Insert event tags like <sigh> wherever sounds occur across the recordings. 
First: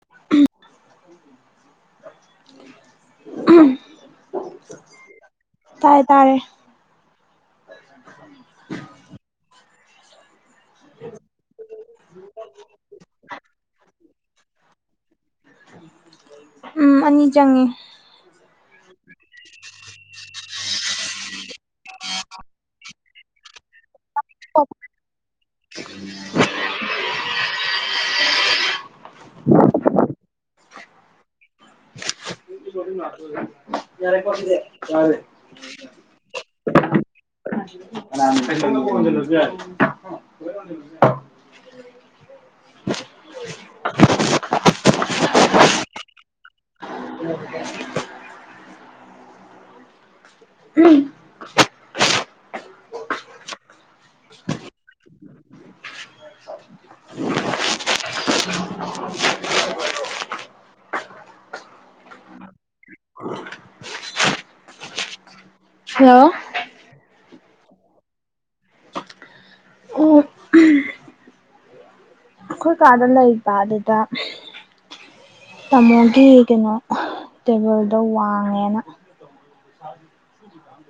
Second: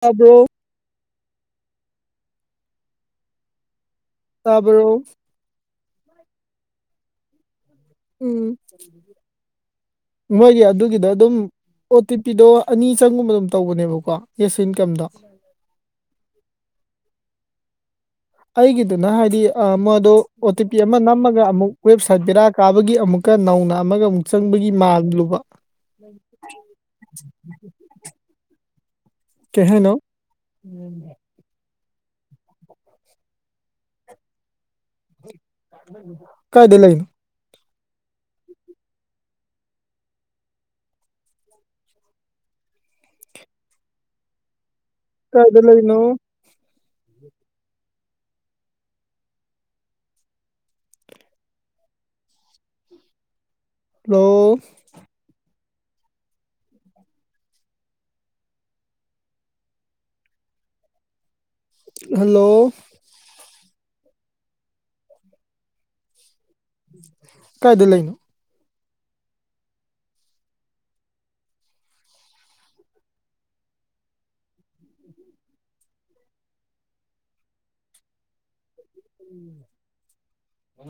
ꯈꯕ꯭ꯔꯣ ꯎ <unintelligible> ꯇꯥꯕ꯭ꯔꯣ ꯇꯥꯏ ꯇꯥꯔꯦ ꯎꯝ ꯃꯣꯏꯒꯤ ꯑꯗꯨꯒꯤꯗ ꯑꯗꯨꯝ ꯑꯣ ꯇꯤ ꯄꯤꯗꯣ ꯑꯅꯤ ꯆꯪꯒꯨꯝꯕ ꯑꯗꯨꯝ ꯇꯧꯕꯅꯦꯕꯀꯣ ꯌꯦꯁ ꯏꯟꯀꯝꯗꯣ ꯎꯝ ꯑꯅꯤ ꯆꯪꯉꯤ ꯑꯩꯒꯤꯗꯨꯅ ꯍꯥꯏꯗꯤ ꯃꯣꯏꯗꯣ ꯑꯣ ꯇꯤ ꯄꯤ ꯑꯃ ꯅꯝꯃꯒ ꯑꯃꯨꯛ ꯋꯦꯕꯁꯥꯏꯠ ꯕꯦꯔꯥ ꯀꯥꯕꯒꯤ ꯑꯃꯨꯛ ꯀꯀ ꯅꯧꯅ ꯑꯃꯒ ꯑꯃꯨꯛ ꯆꯪꯕꯒꯤ ꯃꯥꯜꯂꯨꯕ ꯀꯍꯥꯏꯅꯣ ꯌꯥꯔ ꯄꯨꯦ ꯀꯦ ꯀꯥꯏꯗ ꯂ ꯏꯅ ꯐ <unintelligible> ꯀꯥꯏꯗ ꯂꯩꯅꯣ <unintelligible> ꯎꯝ ꯍꯂꯣ <unintelligible> ꯍꯜꯂꯣ ꯍꯜꯂꯣ ꯀꯥꯏꯗ ꯂꯩꯥꯏꯅ ꯑꯣ ꯑꯩꯈꯣꯏ ꯀꯥꯗ ꯂꯩꯕ ꯑꯗꯨꯗ ꯇꯥꯃꯣꯒꯤ ꯀꯩꯅꯣ ꯇꯦꯕꯜꯗꯣ ꯋꯥꯡꯉꯦꯅ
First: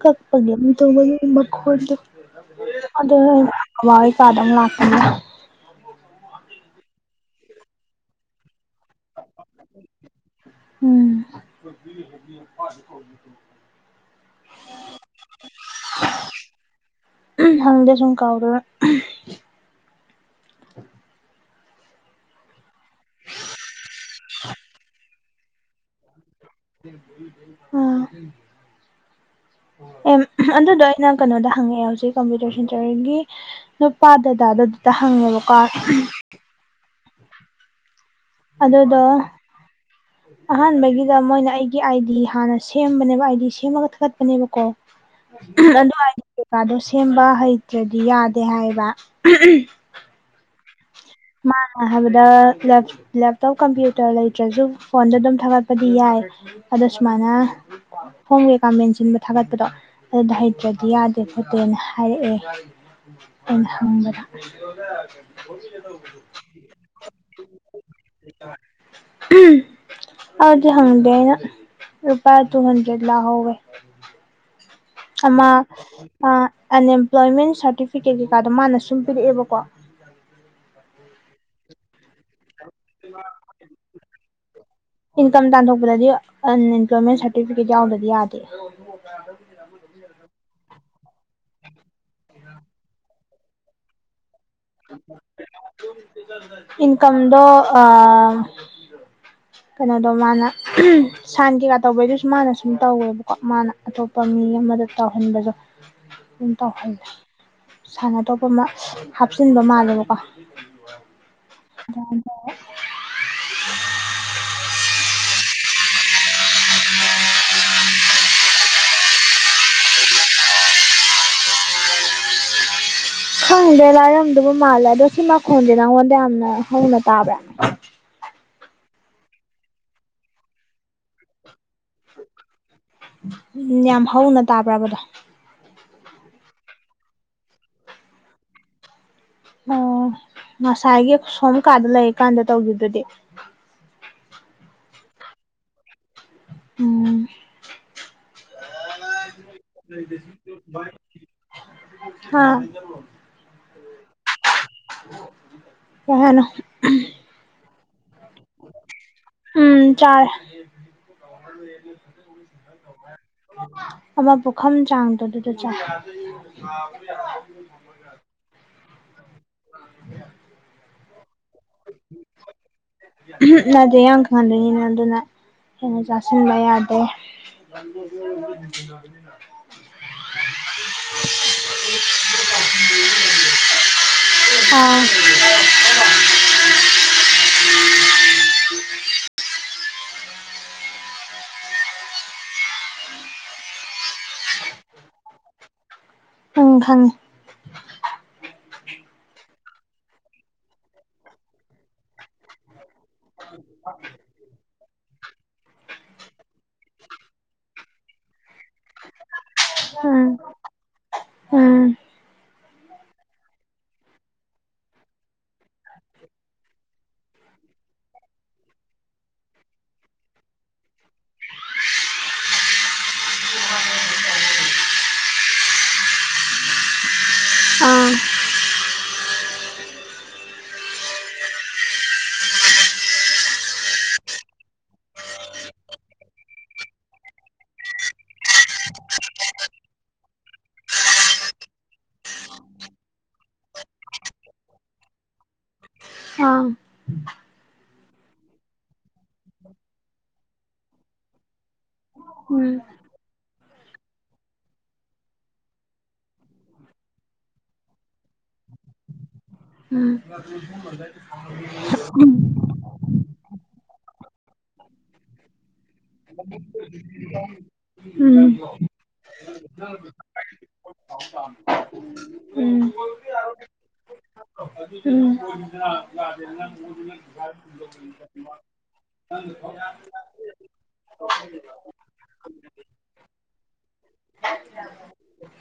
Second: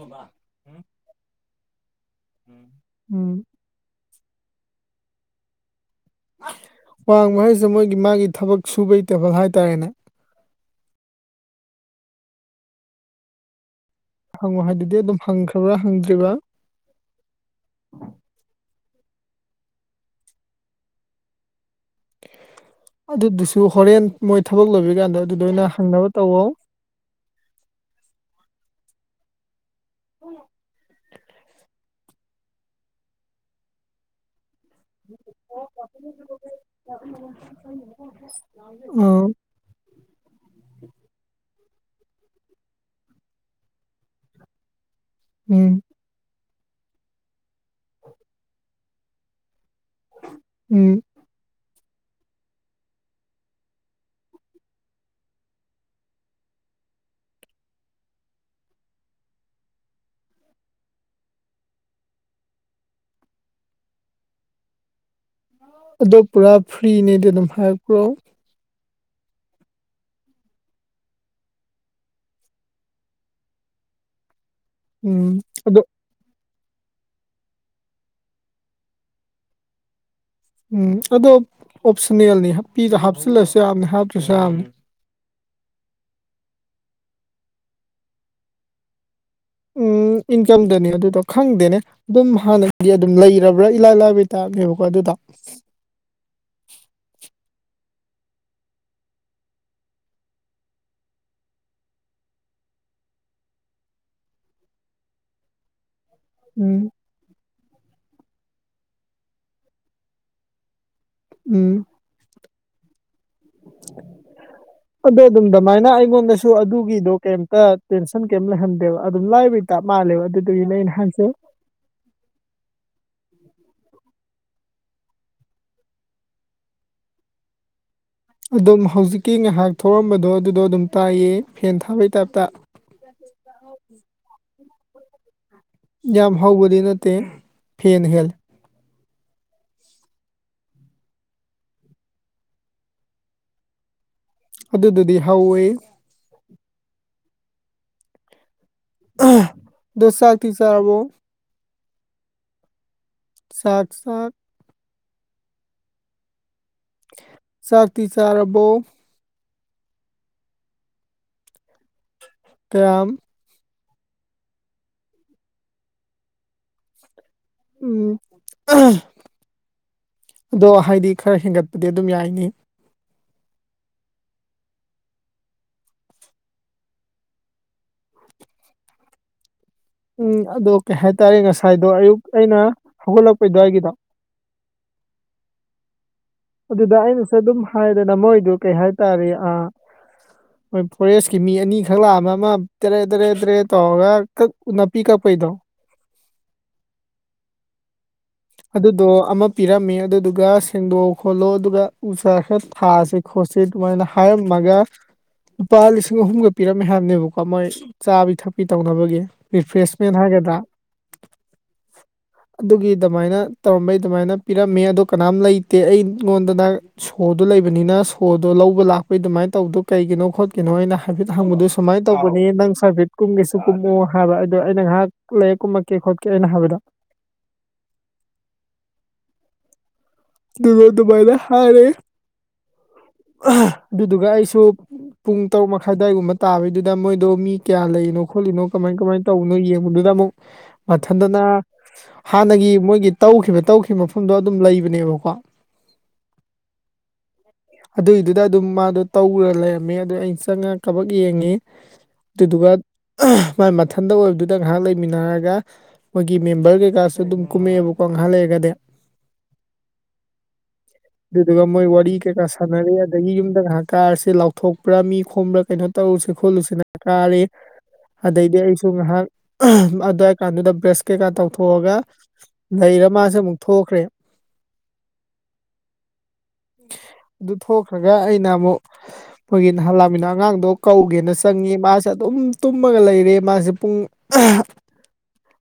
ꯀꯄ ꯃꯣꯟ ꯑꯗ ꯎꯝ ꯑꯚꯕꯤ ꯀꯥꯗ ꯉꯥꯛꯀꯅꯤ ꯋꯥꯡꯕꯍꯩꯁꯦ ꯃꯣꯏꯒꯤ ꯃꯥꯒꯤ ꯊꯕꯛ ꯁꯨꯕꯩ ꯇꯦꯕꯜ ꯍꯥꯏꯇꯥꯔꯦꯅꯦ ꯎꯝ ꯍꯪꯉꯣ ꯍꯥꯏꯗꯨꯗꯤ ꯑꯗꯨꯝ ꯍꯪꯈ꯭ꯔꯕ꯭ꯔꯥ ꯍꯪꯗ꯭ꯔꯤꯕ꯭ꯔꯥ ꯍꯪꯗꯦ ꯁ ꯀꯥꯎꯔ <unintelligible> ꯑꯗꯨꯗꯨꯁꯨ ꯍꯣꯔꯦꯟ ꯃꯣꯏ ꯊꯕꯛ ꯂꯧꯕꯤ ꯀꯥꯟꯗ ꯑꯗꯨꯗ ꯑꯣꯏꯅ ꯍꯪꯅꯕ ꯇꯧꯋꯣ ꯎꯝ ꯑꯦ ꯑꯗꯨꯗꯣ ꯑꯩꯅ ꯀꯩꯅꯣꯗ ꯍꯪꯉꯛꯑꯦ ꯍꯧꯖꯤꯛ ꯀꯝꯄ꯭ꯌꯨꯇꯔ ꯁꯦꯟꯇꯔꯒꯤ ꯅꯨꯄꯥ ꯗꯗꯥꯗ ꯝꯇ ꯍꯪꯉꯦꯕꯀꯣ ꯎꯣꯏꯅ ꯑꯗꯨꯗꯣ ꯑꯍꯥꯟꯕꯒꯤꯗ ꯃꯣꯏꯅ ꯑꯩ ꯒꯤ ꯑꯥꯏꯗꯤ ꯍꯥꯟꯅ ꯁꯦꯝꯕꯅꯦꯕ ꯑꯥꯏ ꯗꯤ ꯁꯦꯝꯃꯒ ꯊꯥꯒꯠꯄꯅꯦꯕꯀꯣ ꯎꯝ ꯑꯗꯨ ꯀꯩꯀꯥꯗꯣ ꯁꯦꯝꯕ ꯍꯩꯇ꯭ꯔꯗꯤ ꯌꯥꯗꯦ ꯍꯥꯏꯕ ꯎꯝ ꯃꯥꯅ ꯍꯥꯏꯕꯗ ꯂꯦꯞꯇꯣꯞ ꯀꯝꯄ꯭ꯌꯨꯇꯔ ꯂꯩꯇ꯭ꯔꯁꯨ ꯐꯣꯟꯗ ꯑꯗꯨꯝ ꯊꯥꯒꯠꯄꯗꯤ ꯌꯥꯏ ꯑꯗꯨꯨꯁꯃꯅ ꯐꯣꯡꯝ ꯀꯩꯀꯥ ꯃꯦꯟꯁꯤꯟꯕ ꯊꯥꯒꯠꯄꯗꯣ ꯑꯗꯨꯗ ꯍꯩꯇ꯭ꯔꯗꯤ ꯌꯥꯗꯦ ꯈꯣꯠꯇꯦꯅ ꯍꯥꯏꯔꯛꯑꯦ ꯑꯣꯍꯕꯔ ꯑꯗꯣ ꯄꯨꯔꯥ ꯐ꯭ꯔꯤꯅꯦꯗꯤ ꯑꯗꯨꯝ ꯍꯥꯏꯞꯄ꯭ꯔꯣ ꯎꯝ ꯑꯗꯤ ꯍꯪꯗꯦꯅ ꯔꯨꯄꯥ ꯇꯨ ꯍꯟꯗ꯭ꯔꯦꯠ ꯂ ꯍꯒꯦ ꯎꯝ ꯑꯃꯃ ꯑꯗꯣ ꯑ ꯑꯟꯑꯦꯝꯄ꯭ꯂꯣꯏꯃꯦꯟ ꯁꯥꯔꯇꯤꯐꯤꯀꯦꯠ ꯀꯩꯀꯥꯗꯣ ꯃꯥꯅ ꯁꯨꯝ ꯄꯤꯔꯛꯑꯦꯕꯀꯣ ꯎꯝ ꯑꯗꯣ ꯑꯣꯞꯁꯟꯅꯦꯜꯅꯤ ꯍꯥꯄꯤꯗ ꯍꯥꯞꯆꯤꯜꯂꯁꯨ ꯌꯥꯝꯅꯤ ꯍꯥꯞꯇ꯭ꯔꯁꯨ ꯌꯥꯝꯅꯤ ꯏꯟꯀꯝ ꯇꯥꯟꯊꯣꯛꯄꯗꯗꯤ ꯑꯟꯑꯝꯄ꯭ꯂꯣꯏꯃꯦꯟ ꯁꯥꯔꯇꯤꯐꯤꯀꯦꯠ ꯌꯥꯎꯗꯗꯤ ꯌꯥꯗꯦ ꯎꯝ <unintelligible> ꯏꯟꯀꯝꯗꯅꯤ ꯑꯗꯨꯗꯣ ꯈꯪꯗꯦꯅꯦ ꯑꯗꯨꯝ ꯍꯥꯟꯅꯒꯤ ꯑꯗꯨꯝ ꯂꯩꯔꯕ꯭ꯔꯥ ꯏꯂꯥꯏ ꯂꯥꯏꯕ ꯇꯥꯛꯅꯦꯦꯕꯀꯣ ꯑꯗꯨꯗ ꯏꯟꯀꯝꯗ ꯑ ꯀꯩꯅꯣꯗꯣ ꯃꯥꯅ ꯁꯟ ꯀꯩꯀꯥ ꯇꯧꯕꯩꯗꯨꯁꯨ ꯃꯥꯅ ꯁꯨꯝ ꯇꯧꯋꯦꯕꯀꯣ ꯃꯥꯅ ꯑꯇꯣꯞꯄ ꯃꯤ ꯃꯤ ꯑꯃꯗ ꯇꯥꯎꯍꯟꯕꯗ ꯑꯗꯨꯝ ꯎꯝ ꯇꯥꯎꯍꯜꯜꯂꯤꯦ ꯁꯥꯟꯅꯇꯣꯞꯄ ꯍꯥꯞꯆꯤꯟꯕ ꯃꯥꯜꯂꯦꯕꯀꯣ ꯎꯝ ꯍꯗ ꯑ ꯑꯗꯨꯝ ꯑꯗꯨꯃꯥꯏꯅ ꯑꯩꯉꯣꯟꯗꯁꯨ ꯑꯗꯨꯒꯤꯗꯣ ꯀꯩꯝꯇ ꯇꯦꯟꯁꯟ ꯀꯩꯝꯇ ꯂꯩꯍꯟꯗꯦꯕ ꯑꯗꯨꯝ ꯂꯥꯏꯕꯩ ꯇꯥꯕ ꯃꯥꯂꯦꯕ ꯑꯗꯨ ꯇ ꯂꯩ ꯅꯅꯥꯥꯟꯁꯦ ꯈꯪꯗꯦ ꯂꯝ ꯑꯗꯨꯕꯨ ꯃꯥꯜꯂꯦ ꯑꯗꯣ ꯁꯤ ꯃꯈꯣꯟꯁꯦ ꯅꯪꯉꯣꯟꯗ ꯌꯥꯝꯅ ꯍꯧꯅ ꯇꯥꯕ꯭ꯔꯥꯅꯦ ꯑꯗꯨꯝ ꯍꯧꯖꯤꯛꯀꯤ ꯉꯥꯏꯍꯥꯛ ꯊꯔꯝꯕꯗꯣ ꯑꯗꯨꯗꯣ ꯑꯗꯨꯝ ꯇꯥꯏꯌꯦ ꯐꯦꯟ ꯊꯥꯕꯩ ꯇꯥꯏꯞꯇ ꯎꯝ ꯌꯥꯝ ꯍꯧꯅ ꯇꯥꯕ꯭ꯔꯕꯗꯣ ꯌꯥꯝ ꯍꯧꯕꯗꯤ ꯅꯠꯇꯦ ꯐꯦꯟ ꯍꯦꯜ ꯑꯣ ꯉꯁꯥꯏꯒꯤ ꯁꯣꯝ ꯀꯥꯗ ꯂꯩꯀꯥꯟꯗ ꯇꯧꯈꯤꯕꯗꯨꯗꯤ ꯑꯗꯨꯗꯨꯗꯤ ꯍꯧꯋꯦ ꯎꯝ ꯗꯣꯁ ꯆꯔ ꯇꯤꯟ ꯆꯔ ꯑꯕꯨ ꯑꯥ ꯁꯥꯥꯛ ꯁꯥꯛ ꯀꯍꯅꯣ ꯆꯥꯛꯇꯤ ꯆꯥꯔꯕꯣ ꯎꯝ ꯆꯥꯏ ꯀꯝ ꯑꯃ ꯄꯨꯈꯝ ꯆꯥꯡꯗꯣ ꯑꯗꯨꯗ ꯆ ꯎꯝ ꯑꯗꯣ ꯍꯥꯏꯗꯤ ꯈꯔ ꯍꯦꯟꯒꯠꯄꯗꯤ ꯑꯗꯨꯝ ꯌꯥꯏꯅꯤ ꯌꯥꯗꯦ ꯌꯥꯝ ꯈꯪꯍꯟꯗꯣꯏꯅꯤꯅ ꯑꯗꯨꯅ ꯍꯦꯟꯅ ꯆꯥꯁꯤꯟꯕ ꯌꯥꯗꯦ <unintelligible> <inaudible> ꯎꯝ ꯑꯗꯣ ꯀꯩ ꯍꯥꯏꯇꯥꯔꯦ ꯉꯁꯥꯏꯗꯣ ꯑꯌꯨꯛ ꯑꯩꯅ ꯍꯧꯒꯠꯂꯛꯄꯩ ꯑꯗꯨꯋꯥꯏꯒꯤꯗꯣ ꯑꯣ ꯑꯗꯨꯗ ꯑꯩꯅꯁꯨ ꯑꯗꯨꯝ ꯍꯥꯏꯗꯅ ꯃꯣꯏꯗꯨ ꯀꯩ ꯍꯥꯏꯇꯥꯔꯦ ꯑ ꯃꯣꯏ ꯐꯣꯔꯦꯁꯀꯤ ꯃꯤ ꯑꯅꯤꯈꯛ ꯂꯥꯛꯑꯝꯕ ꯑꯃ ꯇꯔꯦ ꯇꯔꯦ ꯇꯔꯦ ꯇꯧꯔꯒꯛ ꯅꯥꯄꯤ ꯀꯛꯄꯩꯗꯣ ꯎꯝ ꯐꯉꯤ ꯑꯗꯨꯗꯣ ꯑꯃ ꯄꯤꯔꯝꯃꯤ ꯑꯗꯨꯗꯨꯒ ꯁꯦꯡꯗꯣꯛ ꯈꯣꯠꯂꯣ ꯑꯗꯨꯒ ꯎꯖꯥ ꯈꯔ ꯊꯥꯁꯦ ꯈꯣꯠꯁ ꯑꯗꯨꯃꯥꯏꯅ ꯍꯥꯏꯔꯝꯃꯒ ꯂꯨꯄꯥ ꯂꯤꯁꯤꯡ ꯑꯍꯨꯝꯒ ꯄꯤꯔꯝꯃꯦ ꯍꯥꯏꯕꯅꯦꯕꯀꯣ ꯀꯣ ꯃꯣꯏ ꯆꯥꯕꯤ ꯊꯛꯄꯤ ꯇꯧꯅꯕꯒꯤ ꯔꯤꯄ꯭ꯔꯦꯁꯃꯦꯟ ꯎꯝ ꯍꯥꯏꯦꯗ ꯎꯝ ꯑꯗꯨꯃꯥꯏꯅ ꯇꯧꯔꯝꯕꯩ ꯑꯗꯨꯃꯥꯏꯅ ꯄꯤꯔꯝꯃꯦ ꯑꯗꯣ ꯀꯅꯥꯝ ꯂꯩꯇꯦ ꯑꯩꯉꯣꯟꯗꯅ ꯁꯣꯗꯨꯣ ꯂꯩꯕꯅꯤꯅ ꯁꯣꯗꯣ ꯂꯧꯕ ꯂꯥꯛꯄꯩ ꯑꯗꯨꯃꯥꯏꯅ ꯇꯧꯗꯣ ꯀꯩꯒꯤꯅꯣ ꯈꯣꯠꯀꯤꯅꯣ ꯍꯥꯏꯅ ꯍꯥꯏꯐꯦꯠ ꯍꯪꯕꯗꯨꯣ ꯁꯨꯃꯥꯏꯅ ꯇꯧꯕꯅꯤ ꯅꯪ ꯀꯨꯝꯒꯦꯁꯨ ꯀꯨꯝꯃꯣ ꯍꯥꯏꯕ ꯑꯗꯣ ꯑꯩꯅ ꯉꯥꯏꯍꯥꯛ ꯂꯩ ꯀꯨꯝꯃꯛꯀꯦ ꯈꯣꯠꯀꯦ ꯑꯩꯅ ꯍꯥꯏꯕꯗ ꯎ <unintelligible> <inaudible> ꯑ <unintelligible> <inaudible> ꯑꯗꯨꯒ ꯑꯗꯨꯕꯥꯥꯏꯗ ꯍꯥꯔꯦ ꯎ <unintelligible> <inaudible> ꯑꯗꯨꯗꯨꯒ ꯑꯩꯁꯨ ꯄꯨꯡ ꯇꯔꯨꯛ ꯃꯈꯥꯏ ꯑꯗꯨ꯭ꯋꯥꯏꯒꯨꯝꯕ ꯇꯥꯕꯩꯗꯨꯗ ꯃꯣꯏꯗꯣ ꯃꯤ ꯀꯌꯥ ꯂꯩꯔꯤꯅꯣꯣ ꯈꯣꯠꯂꯤꯅꯣ ꯀꯃꯥꯏ ꯀꯃꯥꯏꯅ ꯇꯧꯕꯅꯣ ꯌꯦꯡꯕꯗꯨꯗ ꯑꯃꯨꯛ ꯃꯊꯟꯇꯅ ꯍꯥꯟꯅꯒꯤ ꯃꯣꯏꯒꯤ ꯇꯧ ꯇꯧꯈꯤꯕ ꯇꯧꯈꯤꯕ ꯃꯐꯝꯗꯣ ꯑꯗꯨꯝ ꯂꯩꯕꯅꯦꯕ <unintelligible> <inaudible> ꯑꯥ <unintelligible> <inaudible> ꯑꯗꯨꯏꯗꯨꯗ ꯑꯗꯨꯝ ꯃꯥꯗꯣ ꯇꯧꯈꯔ ꯂꯩꯔꯝꯃꯦ ꯑꯗꯨꯣ ꯑꯩꯅ ꯆꯪꯉꯒ ꯀꯕꯛ ꯌꯦꯡꯉꯤ ꯎꯝ ꯑꯗꯨꯗꯨꯒꯥ ꯃꯥꯏ ꯃꯊꯟꯇ ꯑꯣꯏꯕꯗꯨꯗ ꯉꯥꯏꯍꯥꯛ ꯂꯩꯃꯤꯟꯅꯔꯒ ꯃꯣꯏꯒꯤ ꯃꯦꯝꯕꯔ ꯀꯩꯀꯥꯁꯨ ꯑꯗꯨꯝ ꯀꯨꯝꯃꯛꯑꯦꯕꯀꯣ ꯄꯣꯡꯍꯥꯂꯦꯒꯗꯤ ꯎꯝ ꯑꯗꯨꯗꯨꯒ ꯃꯣꯏ ꯋꯥꯔꯤ ꯀꯩꯀꯥ ꯎꯝ <unintelligible> <inaudible> ꯁꯥꯟꯅꯔꯦ ꯑꯗꯒꯤ ꯌꯨꯝꯗ ꯉꯥꯏꯍꯥꯛ ꯀꯥꯔꯁꯦ ꯂꯥꯎꯊꯣꯛꯄ꯭ꯔꯥ ꯃꯤ ꯈꯣꯝꯕ꯭ꯔꯥ ꯀꯩꯅꯣ ꯇꯧꯔꯨꯁꯦ ꯈꯣꯠꯂꯨꯁꯤꯅ ꯀꯥꯔꯦ ꯎꯝ ꯎꯝ ꯎꯝ ꯑꯗꯩꯗꯤ ꯎꯝ ꯑꯩꯁꯨ ꯉꯥꯏꯍꯥꯛ ꯑꯗꯨꯋꯥꯏ ꯀꯥꯟꯗꯨꯗ ꯀꯩꯀꯥ ꯇꯧꯊꯣꯛꯑꯒ ꯂꯩꯔ ꯃꯥꯁꯦ ꯑꯃꯨꯛ ꯊꯣꯛꯈ꯭ꯔꯦ <unintelligible> ꯑꯗꯨ ꯎꯝ ꯊꯣꯛꯈ꯭ꯔꯒ ꯑꯩꯅ ꯑꯃꯨꯛ <inaudible> ꯑꯩꯈꯣꯏꯒꯤ ꯅꯍꯥꯜꯂꯛꯃꯤꯅ ꯑꯉꯥꯡꯗꯣ ꯀꯧꯒꯦꯅ ꯆꯪꯉꯦ ꯃꯥꯁꯦ ꯑꯗꯨꯝ ꯇꯨꯝꯃꯒ ꯂꯩꯔꯦ ꯃꯥꯁꯦ ꯄꯨꯡ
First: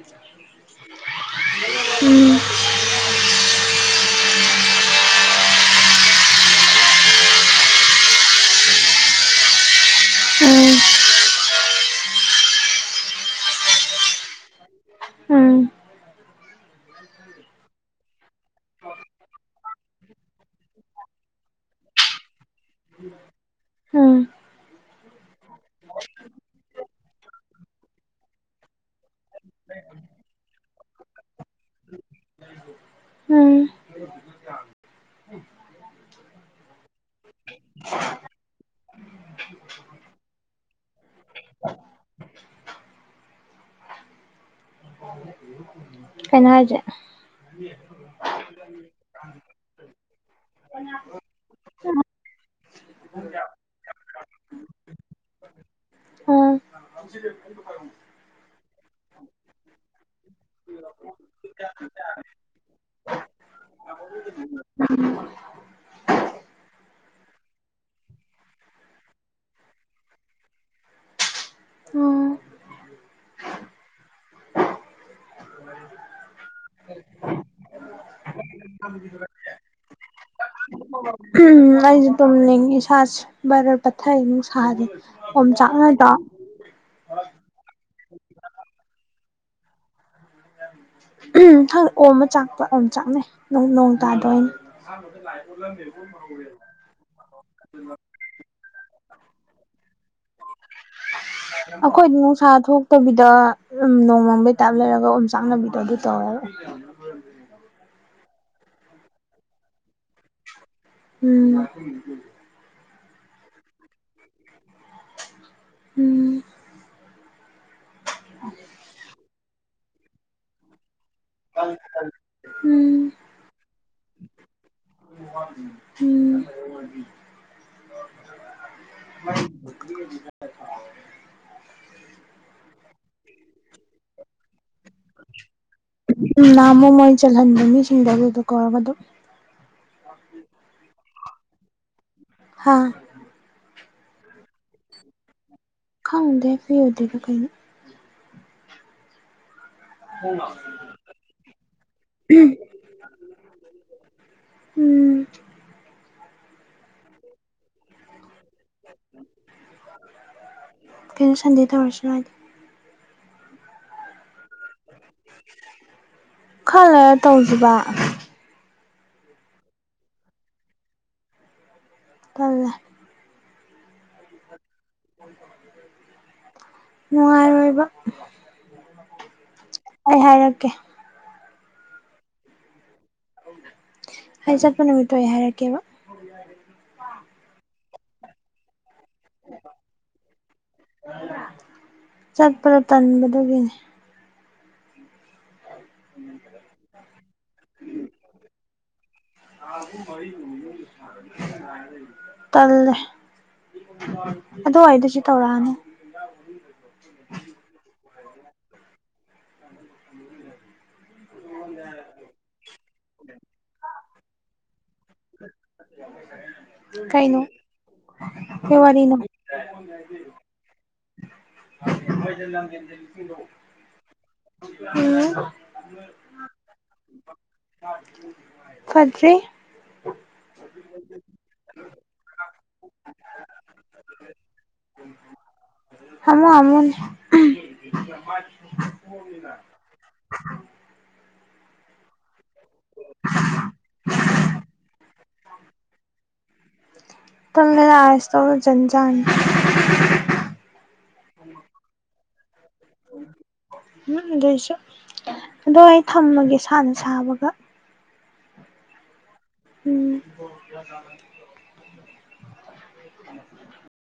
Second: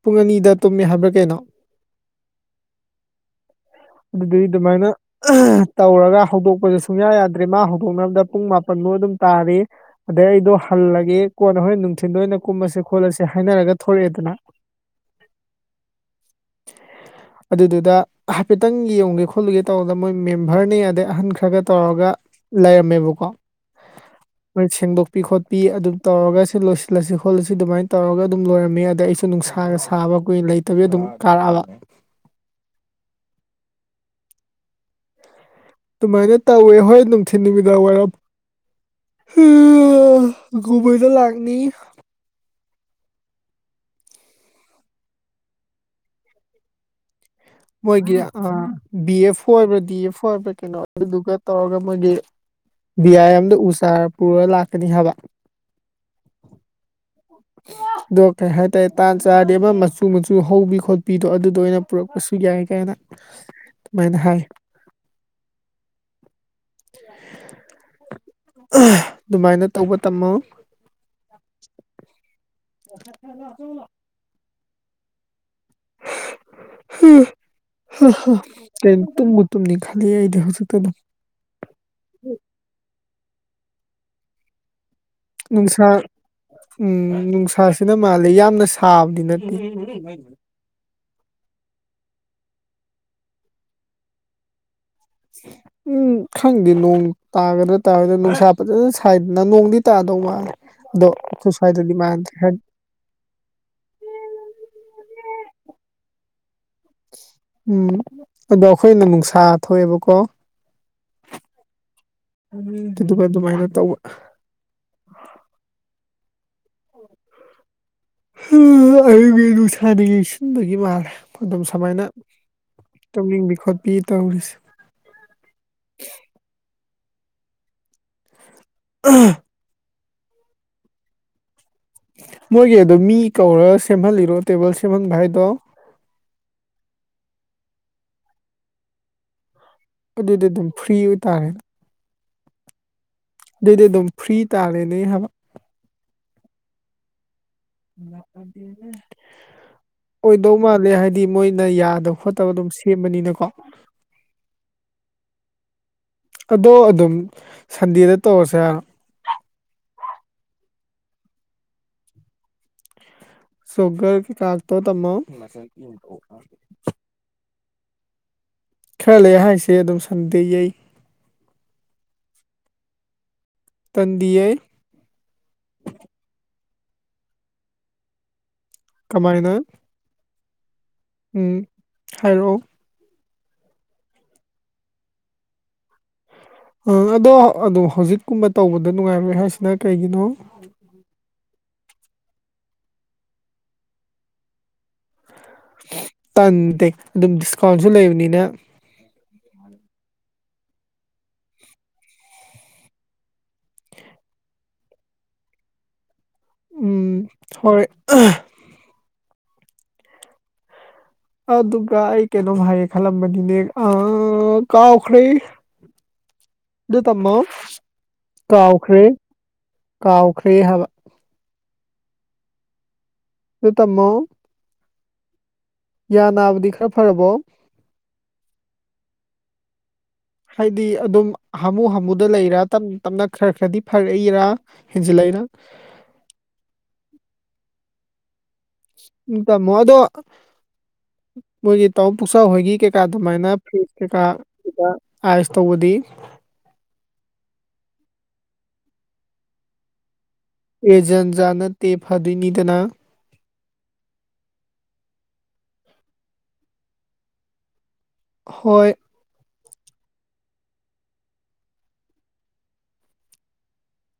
ꯄꯨꯡ ꯑꯅꯤꯗ ꯇꯨꯝꯃꯦ ꯍꯥꯏꯕ꯭ꯔꯥ ꯀꯩꯅꯣ ꯎꯝ ꯎꯝ <unintelligible> <inaudible> ꯑꯗꯨꯗꯒꯤ ꯑꯗꯨꯃꯥꯏꯅ ꯇꯧꯔꯒ ꯍꯧꯗꯣꯛꯄꯁꯨ ꯁꯨꯡꯌꯥ ꯌꯥꯗ꯭ꯔꯦ ꯃꯥ ꯍꯧꯗꯣꯛꯅꯕꯅꯕꯗ ꯄꯨꯡ ꯃꯥꯄꯟ ꯑꯗꯨꯝ ꯇꯥꯔꯤ ꯑꯗꯩ ꯑꯩꯗꯣ ꯍꯜꯂꯒꯦ ꯀꯣꯟꯅ ꯍꯣꯏ ꯅꯨꯡꯊꯤꯟꯗ ꯑꯣꯏꯅ ꯀꯨꯝꯃꯁꯤꯦ ꯈꯣꯠꯂꯁꯤ ꯍꯥꯏꯅꯔꯒ ꯊꯦꯔꯛ ꯑꯦꯗꯅ ꯎꯝ <inaudible> ꯑꯗꯨꯗꯨꯗ ꯍꯥꯏꯐꯦꯠꯇꯪ ꯌꯦꯡꯉꯨꯒꯦ ꯈꯣꯠꯂꯨꯒꯦ ꯇꯧꯕꯗ ꯃꯣꯏ ꯃꯦꯝꯚ꯭ꯔꯅ ꯑꯗꯩ ꯑꯍꯟ ꯈꯔꯒ ꯇꯧꯔꯒ ꯂꯩꯔꯝꯃꯦꯕꯀꯣ ꯑꯝ ꯃꯣꯏ ꯁꯦꯡꯗꯣꯛꯄꯤ ꯈꯣꯠꯄꯤ ꯑꯗꯨꯝ ꯇꯧꯔꯒꯁꯨ ꯂꯣꯏꯁꯤꯜꯂꯁꯤ ꯈꯣꯠꯂꯁꯤ ꯑꯗꯨꯃꯥꯏꯅ ꯇꯧꯔꯒ ꯑꯗꯨꯝ ꯂ‌ꯣꯏꯔꯝꯃꯤ ꯑꯗ ꯑꯩꯁꯨ ꯅꯨꯡꯁꯥ ꯈꯥꯡꯒ ꯁꯥꯕ ꯀꯨꯏ ꯂꯩꯇꯕꯤ ꯑꯗꯨꯝ ꯀꯥꯔꯛꯑꯕ ꯑꯗꯨꯃꯥꯏꯅ ꯇꯧꯋꯦ ꯍꯣꯏ ꯅꯨꯡꯊꯤꯤꯟ ꯅꯨꯃꯤꯗꯥꯡ ꯋꯥꯔꯝ ꯎ ꯕꯣꯏꯗꯣ ꯂꯒꯅꯤ ꯀꯩꯅꯣ ꯍꯥꯏꯖꯦ ꯃꯣꯏꯒꯤ ꯕꯤ ꯑꯦꯐ ꯑꯣ ꯑꯣꯏꯕ꯭ꯔꯥ ꯗꯤ ꯑꯦꯐ ꯑꯣꯏꯕ꯭ꯔꯥ ꯀꯩꯅꯣ ꯑꯗꯨꯗꯨꯒ ꯇꯧꯔꯒ ꯃꯣꯏꯒꯤ ꯕꯤ ꯑꯏ ꯑꯗ ꯎ ꯆꯥꯔ ꯄꯨꯔ ꯂꯥꯛꯀꯅꯤ ꯍꯥꯏꯕ ꯎꯝ ꯑꯗꯣ ꯀꯩ ꯍꯥꯏꯇꯥꯔꯦ ꯇꯥꯟ ꯆꯥꯔꯦ ꯑꯃ ꯃꯆꯨ ꯃꯆꯨ ꯍꯧꯕꯤ ꯈꯣꯠꯄꯤꯗꯣ ꯑꯗꯨꯗꯣ ꯑꯣꯏꯅ ꯄꯨꯔꯛꯄꯁꯨ ꯌꯥꯏ ꯀꯥꯏꯅ ꯑꯗꯨꯃꯥꯏꯅ ꯍꯥꯏ <unintelligible> <unintelligible> ꯑꯗꯨꯃꯥꯏꯅ ꯇꯧꯕ ꯇꯝꯃꯣ ꯎꯝ <unintelligible> ꯇꯒꯨꯇꯨꯝꯅꯤ ꯈꯜꯂꯤ ꯑꯩꯗꯤ ꯍꯧꯖꯤꯛꯇ ꯑꯗꯨꯝ ꯎꯝ ꯑꯩꯁꯨꯦ ꯇꯨꯝꯅꯤꯡ ꯏꯁꯥꯥꯁ ꯚꯔ ꯄꯠꯊꯩ ꯑꯗꯨꯝ ꯁꯥꯔꯤ ꯅꯨꯡꯁꯥ ꯎꯝ ꯅꯨꯡꯁꯥꯁꯤ ꯁꯤꯅ ꯃꯥꯜꯜꯂꯤꯦ ꯌꯥꯝꯅ ꯁꯥꯕꯗꯤ ꯅꯠꯇꯦ ꯎꯝ ꯍꯪ ꯑꯣꯝ ꯑꯃ ꯆꯥꯛꯄ ꯑꯣꯝ ꯆꯥꯛꯅꯩ ꯅꯣꯡ ꯇꯥꯗꯣꯏꯅꯦ ꯎꯝ ꯈꯪꯗꯦ ꯅꯣꯡ ꯇꯥꯒꯗ꯭ꯔꯥ ꯇꯥꯔꯗ ꯅꯨꯡꯁꯥ ꯐꯖꯅ ꯁꯥꯏꯗꯅ ꯅꯣꯡꯗꯤ ꯇꯥꯗꯧ ꯃꯥꯜꯂꯦ ꯑꯗꯣ ꯑꯩꯈꯣꯏ ꯁ꯭ꯋꯥꯏꯗꯗꯤ ꯑꯩꯈꯣꯏ ꯃꯥꯟꯗ꯭ꯔꯦ ꯅꯨꯡꯁꯥ ꯍꯥꯏꯗꯤ ꯊꯣꯛꯇꯕꯤꯗ ꯅꯣꯡꯃꯝꯕꯩ ꯇꯥꯏꯞ ꯂꯩꯔꯛꯄ ꯑꯗꯨꯒ ꯎ ꯆꯥꯡꯅꯕꯤꯗꯣ ꯑꯗꯨꯗꯤ ꯇꯧꯋꯦ ꯎꯝ ꯑꯗꯣ ꯑꯩꯈꯣꯏꯅ ꯅꯨꯡꯁꯥ ꯊꯣꯛꯑꯦꯕꯀꯣ ꯎꯝ ꯑꯗꯨ ꯑꯗꯨꯃꯥꯏꯅ ꯇꯧꯕ ꯎꯝ ꯑꯌꯨꯒꯤ ꯅꯨꯡꯁꯥꯅ ꯌꯦꯡꯁꯤꯟꯕꯒꯤ ꯃꯥꯜꯂꯦ ꯑꯗꯨꯝ ꯁꯨꯃꯥꯏꯅ ꯎꯝ ꯇꯧꯅꯤꯡꯕꯤ ꯈꯣꯠꯄꯤ ꯇꯧꯔꯤꯁꯦ ꯎ ꯑ <unintelligible> ꯃꯣꯏꯒꯤ ꯑꯗꯨ ꯃꯤ ꯀꯧꯔ ꯁꯦꯝꯍꯜꯂꯤꯔꯣ ꯇꯦꯕꯜ ꯁꯦꯝꯍꯟꯕ ꯍꯥꯏꯗꯣ ꯎ ꯅꯅꯥꯃꯣ ꯃꯣꯏ ꯆꯜꯍꯟꯕ ꯃꯤꯁꯤꯡꯗ ꯑꯗꯨꯗ ꯀꯧꯔꯒ ꯑꯗꯨꯝ ꯑꯗꯨꯗꯤ ꯑꯗꯨꯝ ꯐ꯭ꯔꯤ ꯑꯣꯏꯇꯥꯔꯦ ꯍꯥꯥ ꯑꯗꯨꯏꯗꯤ ꯑꯗꯨꯝ ꯐ꯭ꯔꯤ ꯇꯥꯔꯦꯅꯦ ꯍꯥꯏꯕ ꯈꯥꯎꯗꯦ ꯐ ꯑꯣꯗꯗ ꯀꯩꯅ ꯗꯤꯅꯦ ꯑꯣꯏꯗꯧ ꯃꯥꯜꯂꯦ ꯍꯥꯏꯕꯗꯤ ꯃꯣꯏꯅ ꯌꯥꯗꯕ ꯈꯣꯠꯇꯕ ꯑꯗꯨꯝ ꯁꯦꯝꯕꯅꯤꯅꯀꯣ ꯎꯝ ꯑꯗꯣ ꯑꯗꯨꯝ ꯁꯟꯗꯦꯗ ꯇꯧꯔꯁ ꯍꯥꯏꯅꯣ ꯀꯩꯅꯣ ꯁꯟꯗꯗ ꯍꯔꯁꯅ ꯍꯥꯏꯥꯏꯗꯤ ꯁꯨꯒꯔ ꯀꯥꯥꯛ ꯇ ꯇꯃꯣ ꯕ ꯈꯔ ꯂꯩ ꯑꯍꯥꯡꯁꯦ ꯑꯗꯨꯝ ꯁꯟꯗꯦ ꯌꯩ ꯑꯣꯜꯂ ꯇꯗꯑꯦ ꯅꯨꯡꯉꯥꯏꯔꯤꯕ ꯀꯃꯥꯏꯅ ꯎꯝ ꯍꯥꯏꯔꯛꯑꯣ ꯍꯥꯏꯖꯠꯄ ꯅꯨꯃꯤꯠꯇꯣ ꯍꯥꯏꯔꯛꯀꯦꯕ ꯑ ꯑꯗꯣ ꯑꯗꯨꯝ ꯍꯧꯖꯤꯛꯀꯨꯝꯕ ꯇꯧꯕꯗ ꯅꯨꯡꯉꯥꯏꯔ ꯍꯥꯏꯁꯤꯅ ꯀꯩꯒꯤꯅꯣ ꯆꯠꯄꯗꯣ ꯇꯟꯕꯗꯒꯤꯅꯤ ꯇꯟꯗꯦ ꯑꯗꯨꯝ ꯗꯤꯁꯀꯥꯎꯟꯁꯨ ꯂꯩꯕꯅꯤꯅ ꯇꯜ ꯑꯗꯣ ꯑꯣꯏꯏꯗꯁꯨ ꯇꯧꯔꯅ ꯑ ꯑꯗꯨꯒ ꯑꯩ ꯀꯩꯅꯣꯝ ꯍꯥꯏꯌꯦ ꯈꯜꯂꯝꯕꯅꯤꯅꯦ ꯑ ꯀꯥꯎꯈ꯭ꯔꯦ ꯑꯗꯨ ꯇꯝꯃꯣ ꯀꯩꯅꯣ ꯀꯩ ꯀꯥꯎꯈ꯭ꯔꯦ ꯋꯥꯔꯤꯅꯣ ꯀꯥꯎꯈ꯭ꯔꯦ ꯍꯥꯏꯕ ꯃ ꯅꯨꯠꯇ ꯑꯃ ꯎꯝ ꯌꯥ ꯅꯥꯕꯗꯤ ꯈꯔ ꯐꯔꯕꯣ ꯐꯗ꯭ꯔꯤ ꯍꯥꯏꯗꯤ ꯑꯗꯨꯝ ꯍꯥꯃꯨ ꯍꯥꯃꯨꯗ ꯂꯩꯔ ꯇꯞꯅ ꯇꯞꯅ ꯈꯔ ꯈꯔꯗꯤ ꯐꯔꯛꯏꯔꯥ ꯍꯦꯟꯖꯤꯜꯂꯛ ꯀꯅ ꯍꯃ ꯑꯃꯃ <unintelligible> ꯎꯝ ꯇꯥꯃꯣ ꯑꯗꯣ ꯃꯣꯏꯒꯤ ꯇꯥꯣ ꯄꯨꯁꯥ ꯍꯣꯏꯒꯤ ꯀꯩꯀꯥ ꯑꯗꯨꯃꯥꯏꯅ ꯐ꯭ꯔꯤꯖ ꯀꯩꯀꯥ ꯁꯤꯗ ꯑꯥꯏꯁ ꯇꯧꯕꯗꯤ ꯇꯂꯗ ꯑꯁ ꯇꯧ ꯆꯟꯖꯅꯤ ꯑꯦꯖꯟꯖꯥ ꯅꯠꯇꯦ ꯐꯗꯣꯏꯅꯤꯗꯅ ꯎꯝ ꯑꯗꯨꯏꯁꯨ ꯑꯗꯣ ꯑꯩ ꯊꯝꯃꯒꯦ ꯁꯅ ꯁꯥꯕꯒ ꯍꯣꯏ ꯎꯝ <unintelligible>